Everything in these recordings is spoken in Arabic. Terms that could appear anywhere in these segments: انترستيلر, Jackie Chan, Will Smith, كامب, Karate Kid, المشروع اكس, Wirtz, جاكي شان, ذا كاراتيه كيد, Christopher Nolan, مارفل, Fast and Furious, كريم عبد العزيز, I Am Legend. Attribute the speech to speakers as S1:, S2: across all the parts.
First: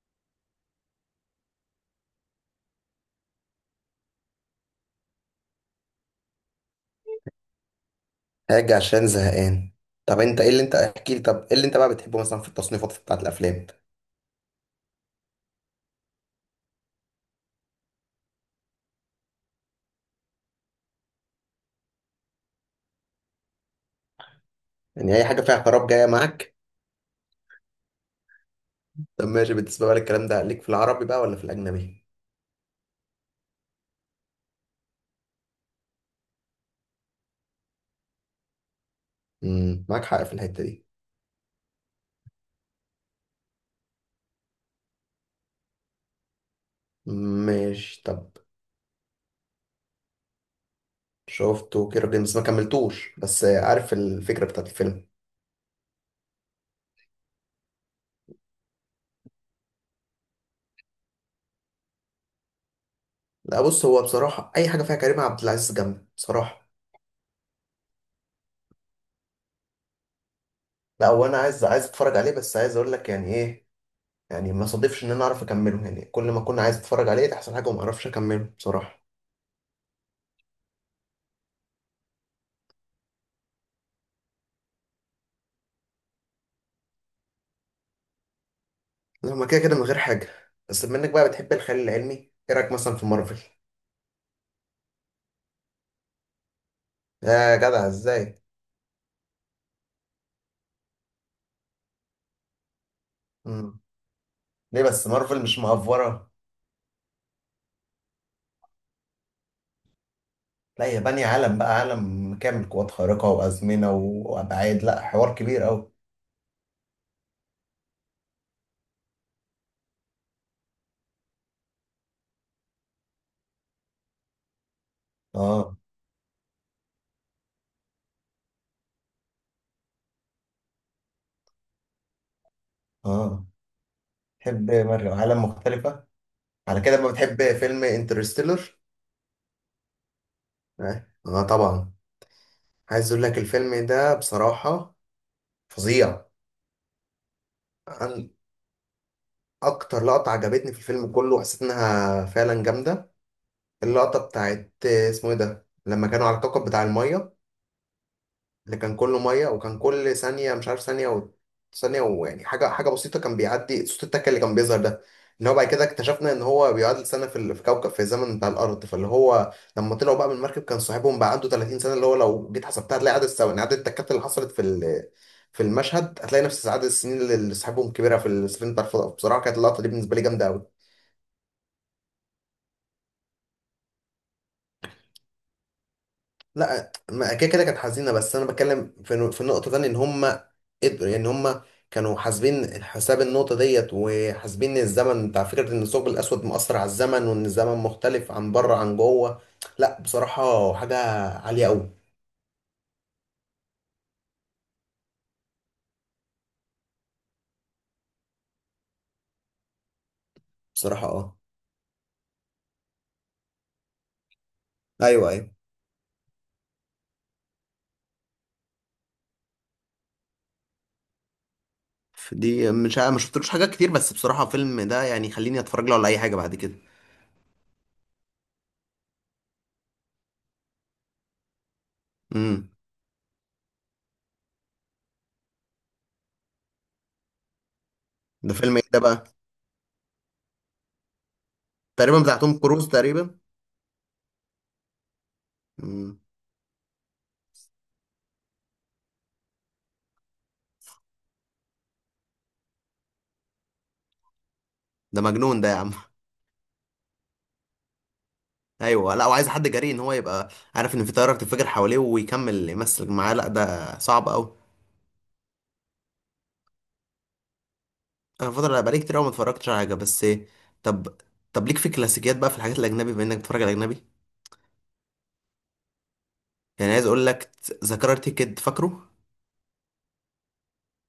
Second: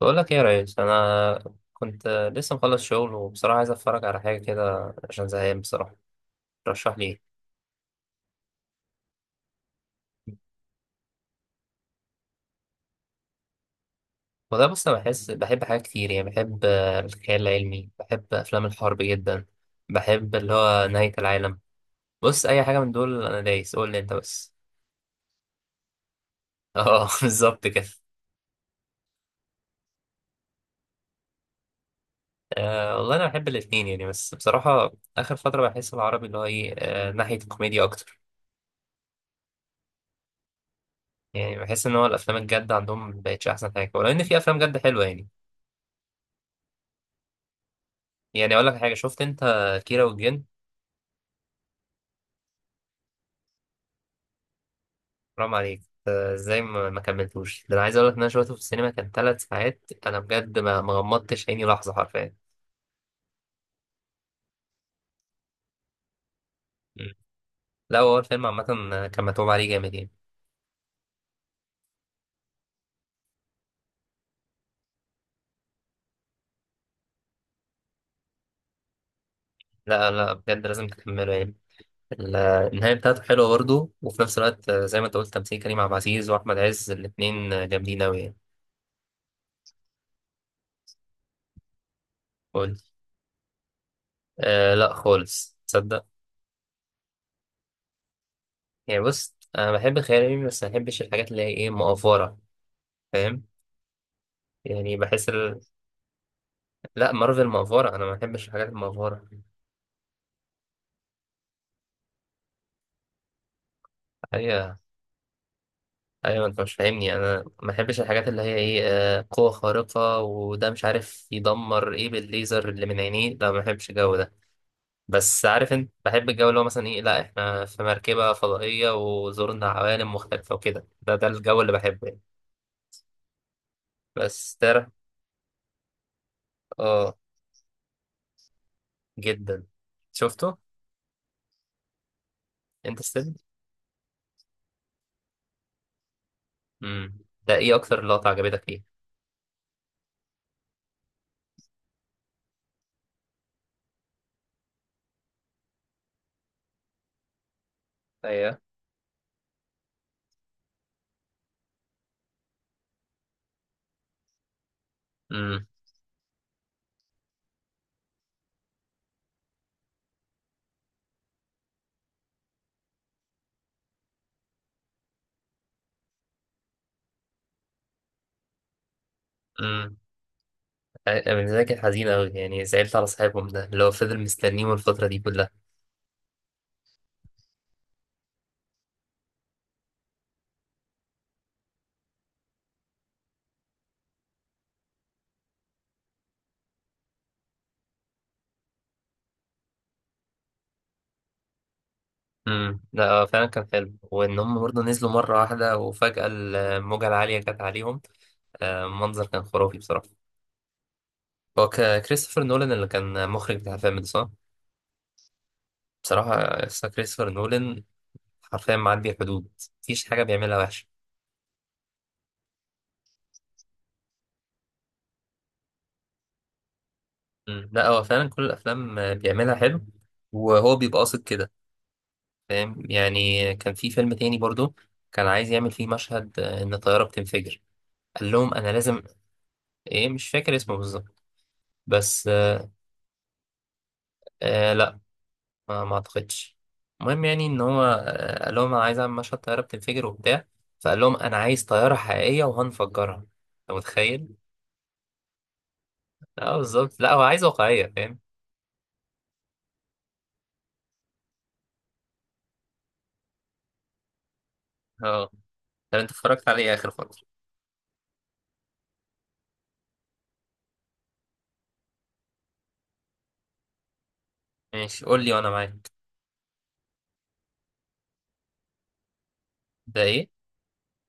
S1: بقول لك ايه يا ريس، انا كنت لسه مخلص شغل وبصراحه عايز اتفرج على حاجه كده عشان زهقان. بصراحه رشح لي ايه؟
S2: حاجة عشان زهقان. طب انت ايه اللي انت احكي لي؟ طب ايه اللي انت بقى بتحبه مثلا في التصنيفات بتاعت الافلام؟
S1: وده بص، انا بحس بحب حاجات كتير، يعني بحب الخيال العلمي، بحب افلام الحرب جدا، بحب اللي هو نهايه العالم. بص، اي حاجه من دول انا دايس، قول لي انت بس.
S2: يعني اي حاجة فيها خراب جاية معاك.
S1: اه، بالظبط كده.
S2: طب ماشي، بالنسبة بقى للكلام ده ليك في العربي بقى ولا في الاجنبي؟
S1: أه والله، انا بحب الاتنين يعني، بس بصراحه اخر فتره بحس العربي اللي هو ايه ناحيه الكوميديا اكتر.
S2: معاك حق في الحتة دي.
S1: يعني بحس ان هو الافلام الجد عندهم مبقتش احسن حاجه، ولو ان في افلام جد حلوه يعني.
S2: ماشي طب.
S1: يعني اقول لك حاجه، شفت انت كيرة والجن؟
S2: شفته، كيرة جيمس ما كملتوش بس عارف الفكرة بتاعت الفيلم.
S1: حرام عليك. ازاي ما كملتوش؟ ده انا عايز اقول لك ان انا شفته في السينما، كان ثلاث ساعات، انا بجد ما غمضتش عيني لحظه حرفيا.
S2: لا بص، هو بصراحة اي حاجة فيها كريم عبد العزيز جامد بصراحة.
S1: مم. لا هو الفيلم عامه كان متعوب عليه جامد يعني.
S2: لا، وانا عايز اتفرج عليه بس عايز اقول لك يعني ايه، يعني ما صادفش ان انا اعرف اكمله، يعني كل ما كنت عايز اتفرج عليه تحصل حاجة وما اعرفش اكمله بصراحة.
S1: لا، لا، بجد لازم تكمله يعني. ال- النهايه بتاعته حلوه برضه، وفي نفس الوقت زي ما انت قلت تمثيل كريم عبد العزيز واحمد عز، الاثنين جامدين قوي يعني.
S2: لا، ما كده كده من غير حاجة، بس بما انك بقى بتحب الخيال العلمي، ايه رأيك
S1: قول.
S2: مثلا في مارفل؟
S1: آه، لا خالص، تصدق؟
S2: يا جدع ازاي!
S1: يعني بص، انا بحب الخيال العلمي، بس ما بحبش الحاجات اللي هي ايه مقفره، فاهم؟
S2: مم. ليه
S1: يعني
S2: بس
S1: بحس.
S2: مارفل مش مأفورة؟
S1: لا، مارفل مأفورة. أنا ما بحبش الحاجات المأفورة.
S2: لا، هي بانية عالم بقى، عالم كامل، قوات خارقة وأزمنة
S1: أيوة،
S2: وأبعاد، لا حوار كبير أوي.
S1: أيوة، أنت مش فاهمني، أنا ما بحبش الحاجات اللي هي إيه. قوة خارقة وده مش عارف يدمر إيه بالليزر اللي من عينيه. لا، ما بحبش الجو ده. بس عارف
S2: اه،
S1: أنت بحب الجو اللي هو مثلا إيه، لا إحنا في مركبة فضائية وزورنا عوالم مختلفة وكده، ده الجو اللي بحبه يعني.
S2: اه،
S1: بس
S2: تحب
S1: ترى.
S2: مارفل عالم مختلفة، على كده ما
S1: آه،
S2: بتحب فيلم انترستيلر؟
S1: جدا شفته.
S2: اه، طبعا.
S1: أنت
S2: عايز اقول
S1: ستيل؟
S2: لك الفيلم ده بصراحة فظيع.
S1: امم ده إيه أكتر لقطة
S2: أنا
S1: عجبتك فيه؟
S2: اكتر لقطة عجبتني في الفيلم كله وحسيت انها فعلا جامدة، اللقطة بتاعت اسمه ايه ده لما كانوا على الكوكب بتاع المية،
S1: ايوه.
S2: اللي كان كله مية وكان كل ثانية مش عارف ثانية ويعني حاجة حاجة بسيطة كان بيعدي صوت التكة اللي كان بيظهر ده، اللي هو بعد كده اكتشفنا ان هو بيعادل سنة في كوكب، في الزمن بتاع الأرض، فاللي هو لما طلعوا بقى من المركب كان صاحبهم بقى عنده 30 سنة، اللي هو لو جيت حسبتها هتلاقي عدد الثواني، عدد التكات اللي حصلت في المشهد هتلاقي نفس عدد السنين اللي صاحبهم كبيرة في السفينة بتاع الفضاء. بصراحة كانت اللقطة دي
S1: امم.
S2: بالنسبة لي جامدة أوي.
S1: أنا بالنسبة لي كانت حزينة أوي، يعني زعلت على صاحبهم ده اللي هو فضل مستنيهم الفترة دي كلها.
S2: لا ما كده كده كانت حزينه، بس انا بتكلم في النقطه تانية، ان هم قدروا، يعني هم كانوا حاسبين حساب النقطه ديت وحاسبين الزمن بتاع فكره ان الثقب الاسود مؤثر على الزمن وان الزمن مختلف عن بره عن جوه. لا بصراحه حاجه عاليه قوي.
S1: لا هو فعلا كان حلو، وإن هم برضه نزلوا مرة واحدة وفجأة الموجة العالية جت عليهم. المنظر كان خرافي بصراحة.
S2: بصراحه اه.
S1: هو كريستوفر نولان اللي كان مخرج بتاع الفيلم ده، صح؟
S2: ايوه ايوه.
S1: بصراحة قصة كريستوفر نولان حرفيا معدي الحدود، مفيش حاجة بيعملها وحشة.
S2: دي مش عا- ما شفتلوش حاجات كتير، بس بصراحه فيلم ده يعني خليني اتفرج له على اي حاجه بعد كده.
S1: لا هو فعلا كل الأفلام بيعملها حلو، وهو بيبقى قاصد كده.
S2: امم،
S1: فاهم؟ يعني كان في فيلم تاني برضه، كان عايز يعمل فيه مشهد إن الطيارة بتنفجر. قال لهم
S2: ده
S1: انا
S2: فيلم ايه ده
S1: لازم.
S2: بقى؟
S1: ايه، مش فاكر اسمه بالظبط،
S2: تقريبا
S1: بس.
S2: بتاع توم كروز تقريبا.
S1: آه، لا ما
S2: امم.
S1: اعتقدش. المهم يعني ان هو قال لهم انا عايز اعمل مشهد طياره بتنفجر وبتاع. فقال لهم انا عايز طياره حقيقيه وهنفجرها. انت متخيل؟
S2: ده مجنون ده يا عم!
S1: اه، بالظبط، لا هو عايز واقعيه، فاهم.
S2: ايوه، لا وعايز حد جريء ان هو يبقى عارف ان في طياره بتنفجر حواليه ويكمل يمثل معاه، لا ده صعب قوي.
S1: اه، طب انت اتفرجت عليه اخر فتره؟
S2: انا الفتره اللي بقالي كتير قوي ما اتفرجتش على حاجه بس. طب، طب ليك في كلاسيكيات بقى في الحاجات الاجنبي بما انك بتتفرج على اجنبي؟
S1: ماشي، قول لي وانا معاك.
S2: يعني عايز اقول لك، ذا كاراتيه كيد فاكره؟
S1: ده ايه؟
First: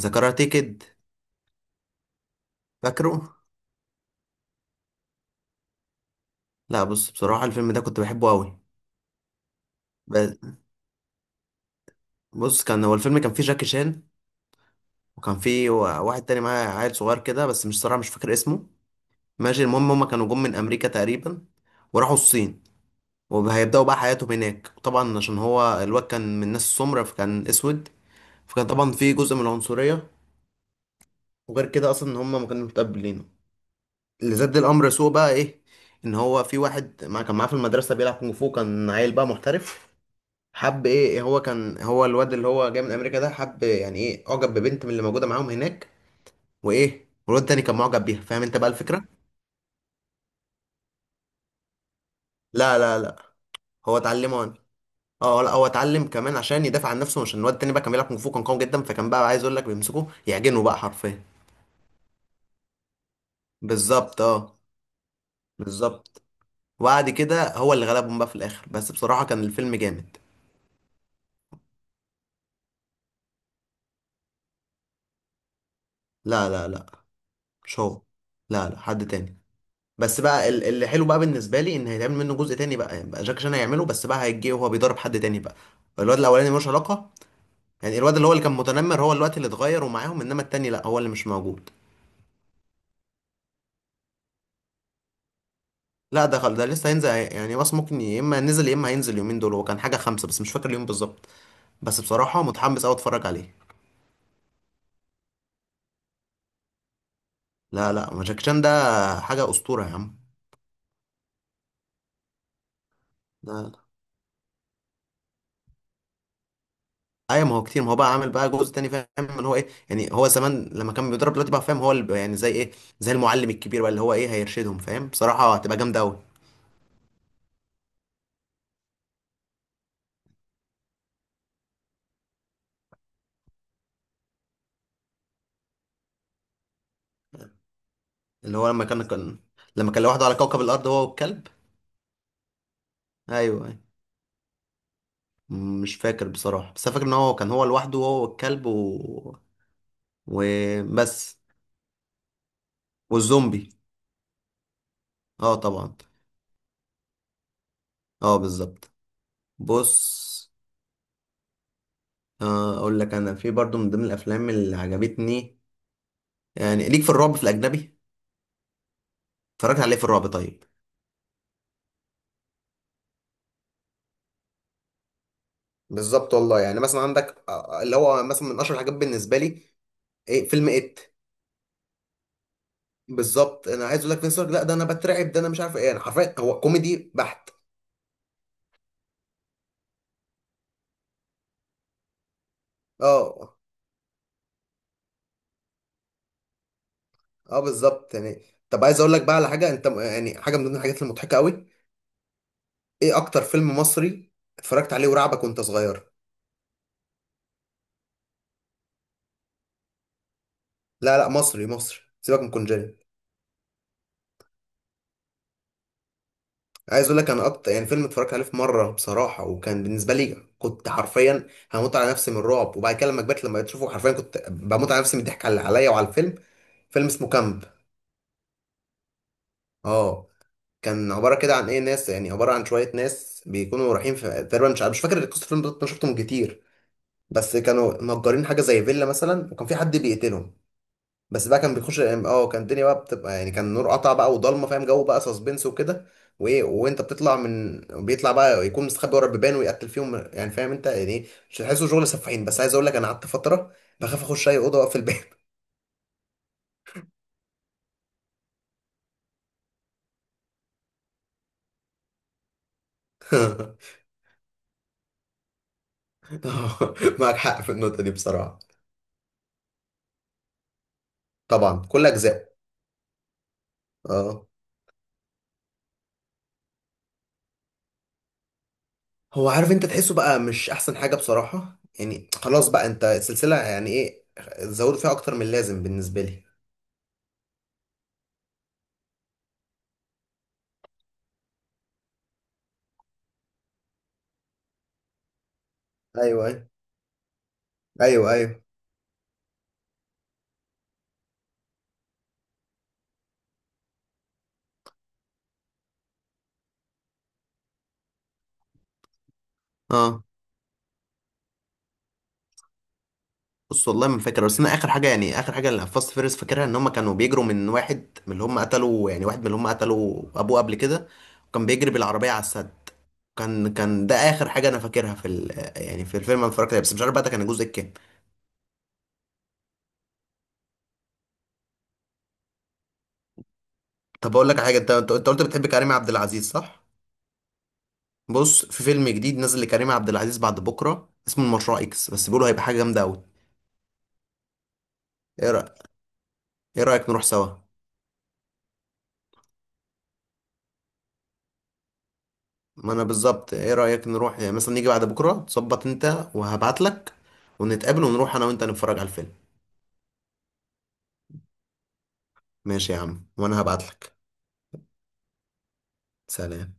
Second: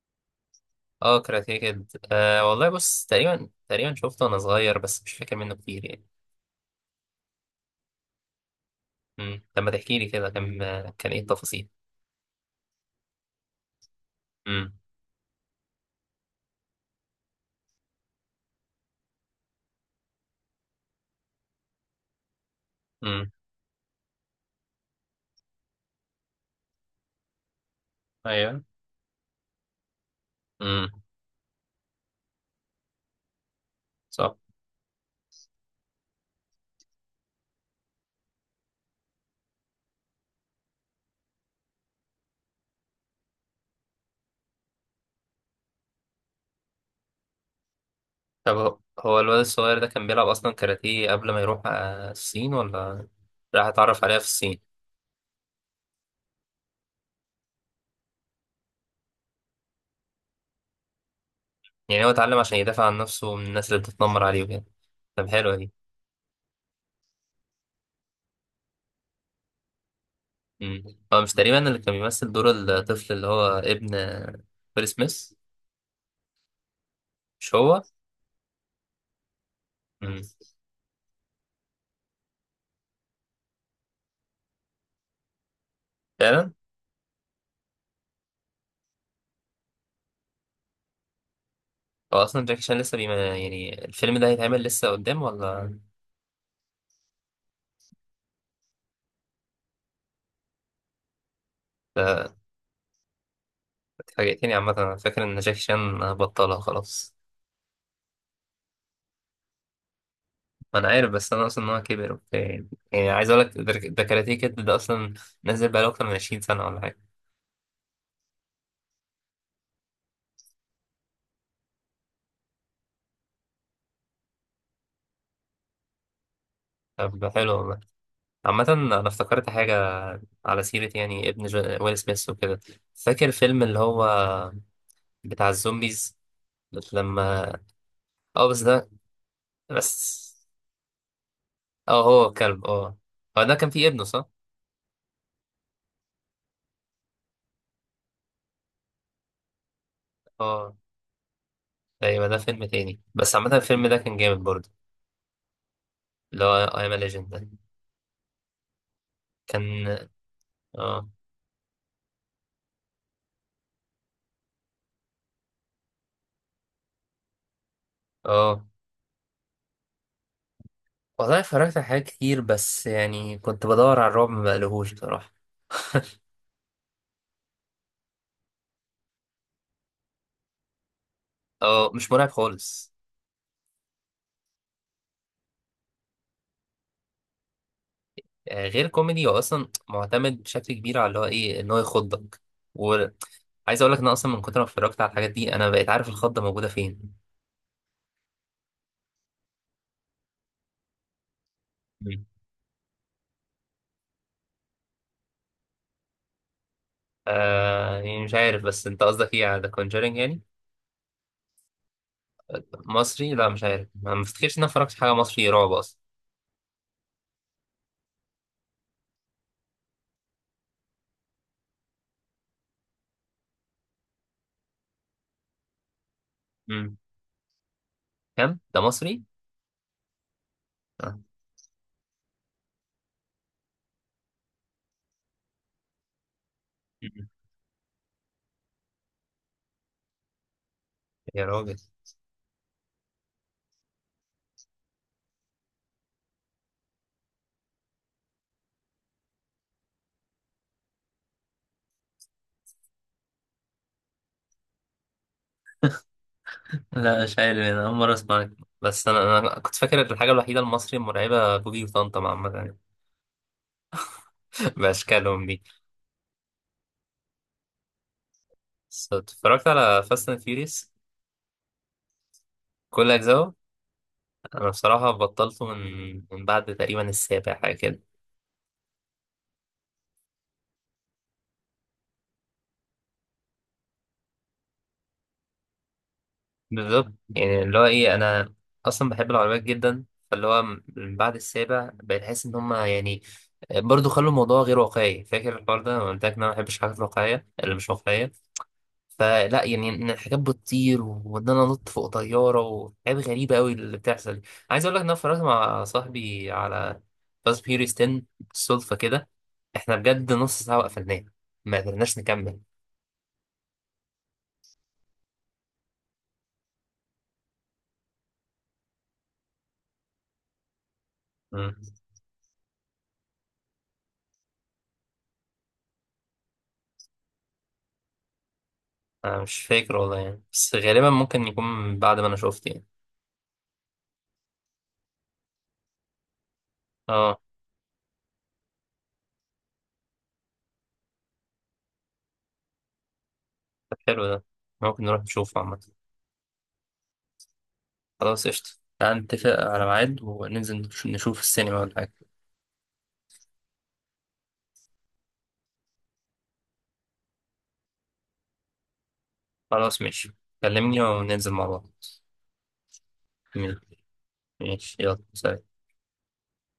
S2: ذا كاراتيه كيد.
S1: اه، كاراتيه كيد، آه والله بص،
S2: فاكره؟
S1: تقريبا تقريبا شفته وانا صغير، بس مش فاكر منه كتير يعني.
S2: لا بص، بصراحه الفيلم ده كنت بحبه قوي.
S1: طب ما تحكي لي كده،
S2: ب-
S1: كان ايه التفاصيل؟
S2: بص، كان هو الفيلم كان فيه جاكي شان،
S1: امم.
S2: وكان فيه واحد تاني معاه عيل صغير كده بس مش صراحه مش فاكر اسمه. ماشي، المهم هما كانوا جم من امريكا تقريبا، وراحوا الصين،
S1: امم.
S2: وهيبداوا بقى حياتهم هناك. طبعا عشان هو الواد كان من ناس سمرة فكان اسود،
S1: ايوه.
S2: فكان طبعا في جزء من العنصرية،
S1: امم.
S2: وغير كده اصلا ان هم ما كانوا متقبلينه. اللي
S1: صح.
S2: زاد الامر سوء بقى ايه، ان هو في واحد مع كان معاه في المدرسة بيلعب كونغ فو، كان عيل بقى محترف. حب ايه، هو كان هو الواد اللي هو جاي من امريكا ده حب يعني ايه، اعجب ببنت من اللي موجودة معاهم هناك، وايه والواد التاني كان معجب بيها. فاهم
S1: طب
S2: انت بقى
S1: هو
S2: الفكرة.
S1: هو الواد الصغير ده كان بيلعب أصلا كاراتيه قبل ما يروح الصين،
S2: لا لا
S1: ولا
S2: لا.
S1: راح
S2: هو
S1: اتعرف عليها في
S2: اتعلمه.
S1: الصين؟
S2: اه، لا هو اتعلم كمان عشان يدافع عن نفسه، مش إن الواد التاني بقى كان بيلعب كونغ فو كان قوي جدا، فكان بقى عايز اقول لك بيمسكوه يعجنه بقى حرفيا.
S1: يعني هو اتعلم عشان يدافع عن نفسه من الناس اللي
S2: بالظبط
S1: بتتنمر عليه
S2: اه.
S1: وكده. طب حلوة دي.
S2: بالظبط، وبعد كده هو اللي غلبهم بقى في الاخر، بس بصراحة كان الفيلم جامد.
S1: مم. هو مش تقريبا اللي كان بيمثل دور الطفل اللي هو ابن ويل سميث؟
S2: لا لا لا.
S1: مش
S2: مش
S1: هو؟
S2: هو. لا لا، حد تاني.
S1: مم.
S2: بس بقى اللي حلو بقى بالنسبة لي ان هيتعمل منه جزء تاني بقى، يعني بقى جاك شان هيعمله بس بقى هيجي وهو بيضرب حد تاني بقى، الواد الاولاني
S1: فعلا.
S2: ملوش علاقة. يعني الواد اللي هو اللي كان متنمر هو الوقت اللي اتغير ومعاهم، انما التاني لا هو اللي مش موجود.
S1: هو أصلا جاكي شان لسه بيما، يعني الفيلم ده هيتعمل لسه قدام ولا؟
S2: لا، ده لسه هينزل يعني، بس ممكن يا اما نزل يا اما هينزل اليومين دول، هو كان حاجه خمسه بس مش فاكر اليوم بالظبط. بس بصراحه متحمس قوي اتفرج عليه.
S1: اتفاجئتني عامة، أنا فاكر إن جاكي شان بطلها خلاص.
S2: لا لا، ما جاكي شان ده حاجه اسطوره يا عم.
S1: ما انا عارف، بس انا اصلا ان هو كبر وبتاع يعني عايز اقول
S2: لا
S1: لك ده.
S2: لا.
S1: ده كاراتيه كيد ده اصلا نازل بقاله اكتر من 20 سنه ولا حاجه.
S2: ايوه ما هو كتير، ما هو بقى عامل بقى جزء تاني، فاهم ان هو ايه؟ يعني هو زمان لما كان بيضرب، دلوقتي بقى فاهم، هو اللي بقى يعني زي ايه، زي المعلم الكبير بقى اللي هو ايه هيرشدهم. فاهم بصراحه هتبقى جامده قوي.
S1: طب ده حلو والله. عامه انا افتكرت حاجه، على سيره يعني ابن ويل سميث وكده. فاكر فيلم اللي هو بتاع الزومبيز؟ لما، اه
S2: اللي
S1: بس
S2: هو لما
S1: ده،
S2: كان لما كان لوحده
S1: بس.
S2: على كوكب الارض هو والكلب.
S1: اه، هو الكلب، اه.
S2: ايوه
S1: هو ده كان
S2: أيوة.
S1: فيه ابنه، صح؟
S2: مش فاكر بصراحه، بس أنا فاكر ان هو كان هو لوحده هو والكلب و...
S1: اه
S2: وبس.
S1: ايوه، ده فيلم تاني، بس عامه
S2: والزومبي.
S1: الفيلم ده كان جامد برضه.
S2: اه طبعا.
S1: اللي هو اي ام ليجند ده،
S2: اه بالظبط.
S1: كان.
S2: بص،
S1: اه.
S2: اقول لك انا في برضو من ضمن الافلام اللي عجبتني، يعني ليك في الرعب في الاجنبي؟
S1: اه
S2: اتفرجت عليه في الرعب طيب.
S1: والله، اتفرجت على حاجات كتير، بس يعني كنت بدور على الرعب ما بقلهوش بصراحة.
S2: بالظبط والله، يعني مثلا عندك اللي هو مثلا من اشهر الحاجات بالنسبه لي، إيه فيلم ات.
S1: اه، مش مرعب خالص.
S2: بالظبط انا عايز اقول لك فينس، لا ده انا بترعب، ده انا مش عارف ايه، انا حرفيا هو كوميدي بحت.
S1: غير كوميدي، هو اصلا معتمد بشكل كبير على اللي هو ايه ان هو يخضك،
S2: اه
S1: وعايز اقول لك ان أنا اصلا من كتر ما اتفرجت على الحاجات دي انا بقيت عارف الخضة موجودة فين.
S2: اه بالظبط يعني. طب عايز اقول لك بقى على حاجه انت، يعني حاجه من ضمن الحاجات المضحكه قوي،
S1: مم.
S2: ايه اكتر فيلم مصري اتفرجت عليه ورعبك وانت صغير؟
S1: آه، يعني مش عارف، بس انت قصدك ايه، على ذا كونجرينج يعني؟
S2: لا لا، مصري مصري، سيبك من كونجري.
S1: مصري؟ لا مش عارف، ما افتكرش ان انا اتفرجت على حاجة مصري رعب اصلا.
S2: عايز اقول لك، انا اكتر يعني فيلم اتفرجت عليه في مره بصراحه وكان بالنسبه لي كنت حرفيا هموت على نفسي من الرعب، وبعد كده لما كبرت لما بتشوفه حرفيا كنت بموت على نفسي من الضحك على عليا وعلى الفيلم.
S1: مم.
S2: فيلم اسمه كامب.
S1: كم ده مصري؟
S2: اه، كان
S1: آه.
S2: عباره كده عن ايه، ناس يعني عباره عن شويه ناس بيكونوا رايحين في، تقريبا مش فاكر قصه الفيلم بالظبط انا شفتهم كتير،
S1: مم.
S2: بس كانوا مأجرين حاجه زي فيلا مثلا وكان في حد بيقتلهم.
S1: يا
S2: بس بقى كان
S1: راجل.
S2: بيخش الام، اه كان الدنيا بقى بتبقى يعني، كان النور قطع بقى وضلمه فاهم، جو بقى سسبنس وكده، وايه وانت بتطلع من بيطلع بقى يكون مستخبي ورا البيبان ويقتل فيهم يعني، فاهم انت يعني ايه مش هتحسه شغل سفاحين، بس عايز اقول لك انا قعدت فتره بخاف اخش اي اوضه واقفل الباب.
S1: لا، مش عارف، انا اول مره اسمعك، بس انا كنت فاكر الحاجه الوحيده المصري المرعبه بوجي وطنطا عامه يعني. باشكالهم دي.
S2: معاك حق في النقطه دي بصراحه.
S1: بس اتفرجت على فاست اند فيوريوس؟
S2: طبعا كل اجزاء.
S1: كل اجزاءه.
S2: اه،
S1: انا بصراحه بطلته من بعد تقريبا السابع، حاجه كده.
S2: هو عارف انت تحسه بقى مش احسن حاجه بصراحه، يعني خلاص بقى انت السلسله يعني ايه، زودوا فيها اكتر من اللازم بالنسبه لي.
S1: بالظبط، يعني اللي هو ايه، انا اصلا بحب العربيات جدا، فاللي هو من بعد السابع بقيت احس ان هم يعني برضه خلوا الموضوع غير واقعي. فاكر الحوار ده، أنا قلت لك ان
S2: ايوه
S1: انا ما
S2: ايوه.
S1: بحبش الحاجات الواقعيه اللي مش
S2: ايوه
S1: واقعيه،
S2: ايوه.
S1: فلا يعني ان الحاجات بتطير وان انا انط فوق طياره وحاجات غريبه قوي اللي بتحصل دي. عايز اقول لك ان انا اتفرجت مع صاحبي على فاست فيوريوس 10 بالصدفه كده، احنا
S2: اه.
S1: بجد نص ساعه وقفلناه، ما قدرناش نكمل.
S2: بص والله ما فاكر، بس انا اخر حاجه، يعني اخر حاجه اللي فاست فيرس فاكرها، ان هم كانوا بيجروا من واحد من اللي هم قتلوا يعني واحد من اللي هم قتلوا ابوه قبل كده، وكان
S1: مم.
S2: بيجري بالعربيه على السد. كان ده اخر حاجه انا فاكرها في ال... يعني في الفيلم انا اتفرجت عليه، بس مش عارف بقى ده كان الجزء الكام.
S1: انا مش فاكر والله يعني، بس غالبا ممكن يكون بعد ما انا شفت يعني.
S2: طب اقول لك على حاجه، انت انت أنت قلت بتحب كريم عبد العزيز صح؟
S1: اه.
S2: بص، في فيلم جديد نزل لكريم عبد العزيز بعد بكره اسمه المشروع اكس، بس بيقولوا هيبقى حاجه جامده قوي.
S1: طب حلو ده، ممكن نروح
S2: ايه
S1: نشوفه
S2: رايك
S1: عامه.
S2: ايه رايك نروح سوا؟
S1: خلاص، قشطه. تعال نتفق على ميعاد وننزل نشوف السينما ولا حاجه.
S2: ما انا بالظبط، ايه رأيك نروح يعني مثلا نيجي بعد بكرة، تظبط انت وهبعتلك، ونتقابل ونروح انا وانت نتفرج على الفيلم.
S1: خلاص ماشي، كلمني وننزل مع بعض.
S2: ماشي يا عم، وانا هبعتلك.
S1: ماشي، يلا سلام.
S2: سلام.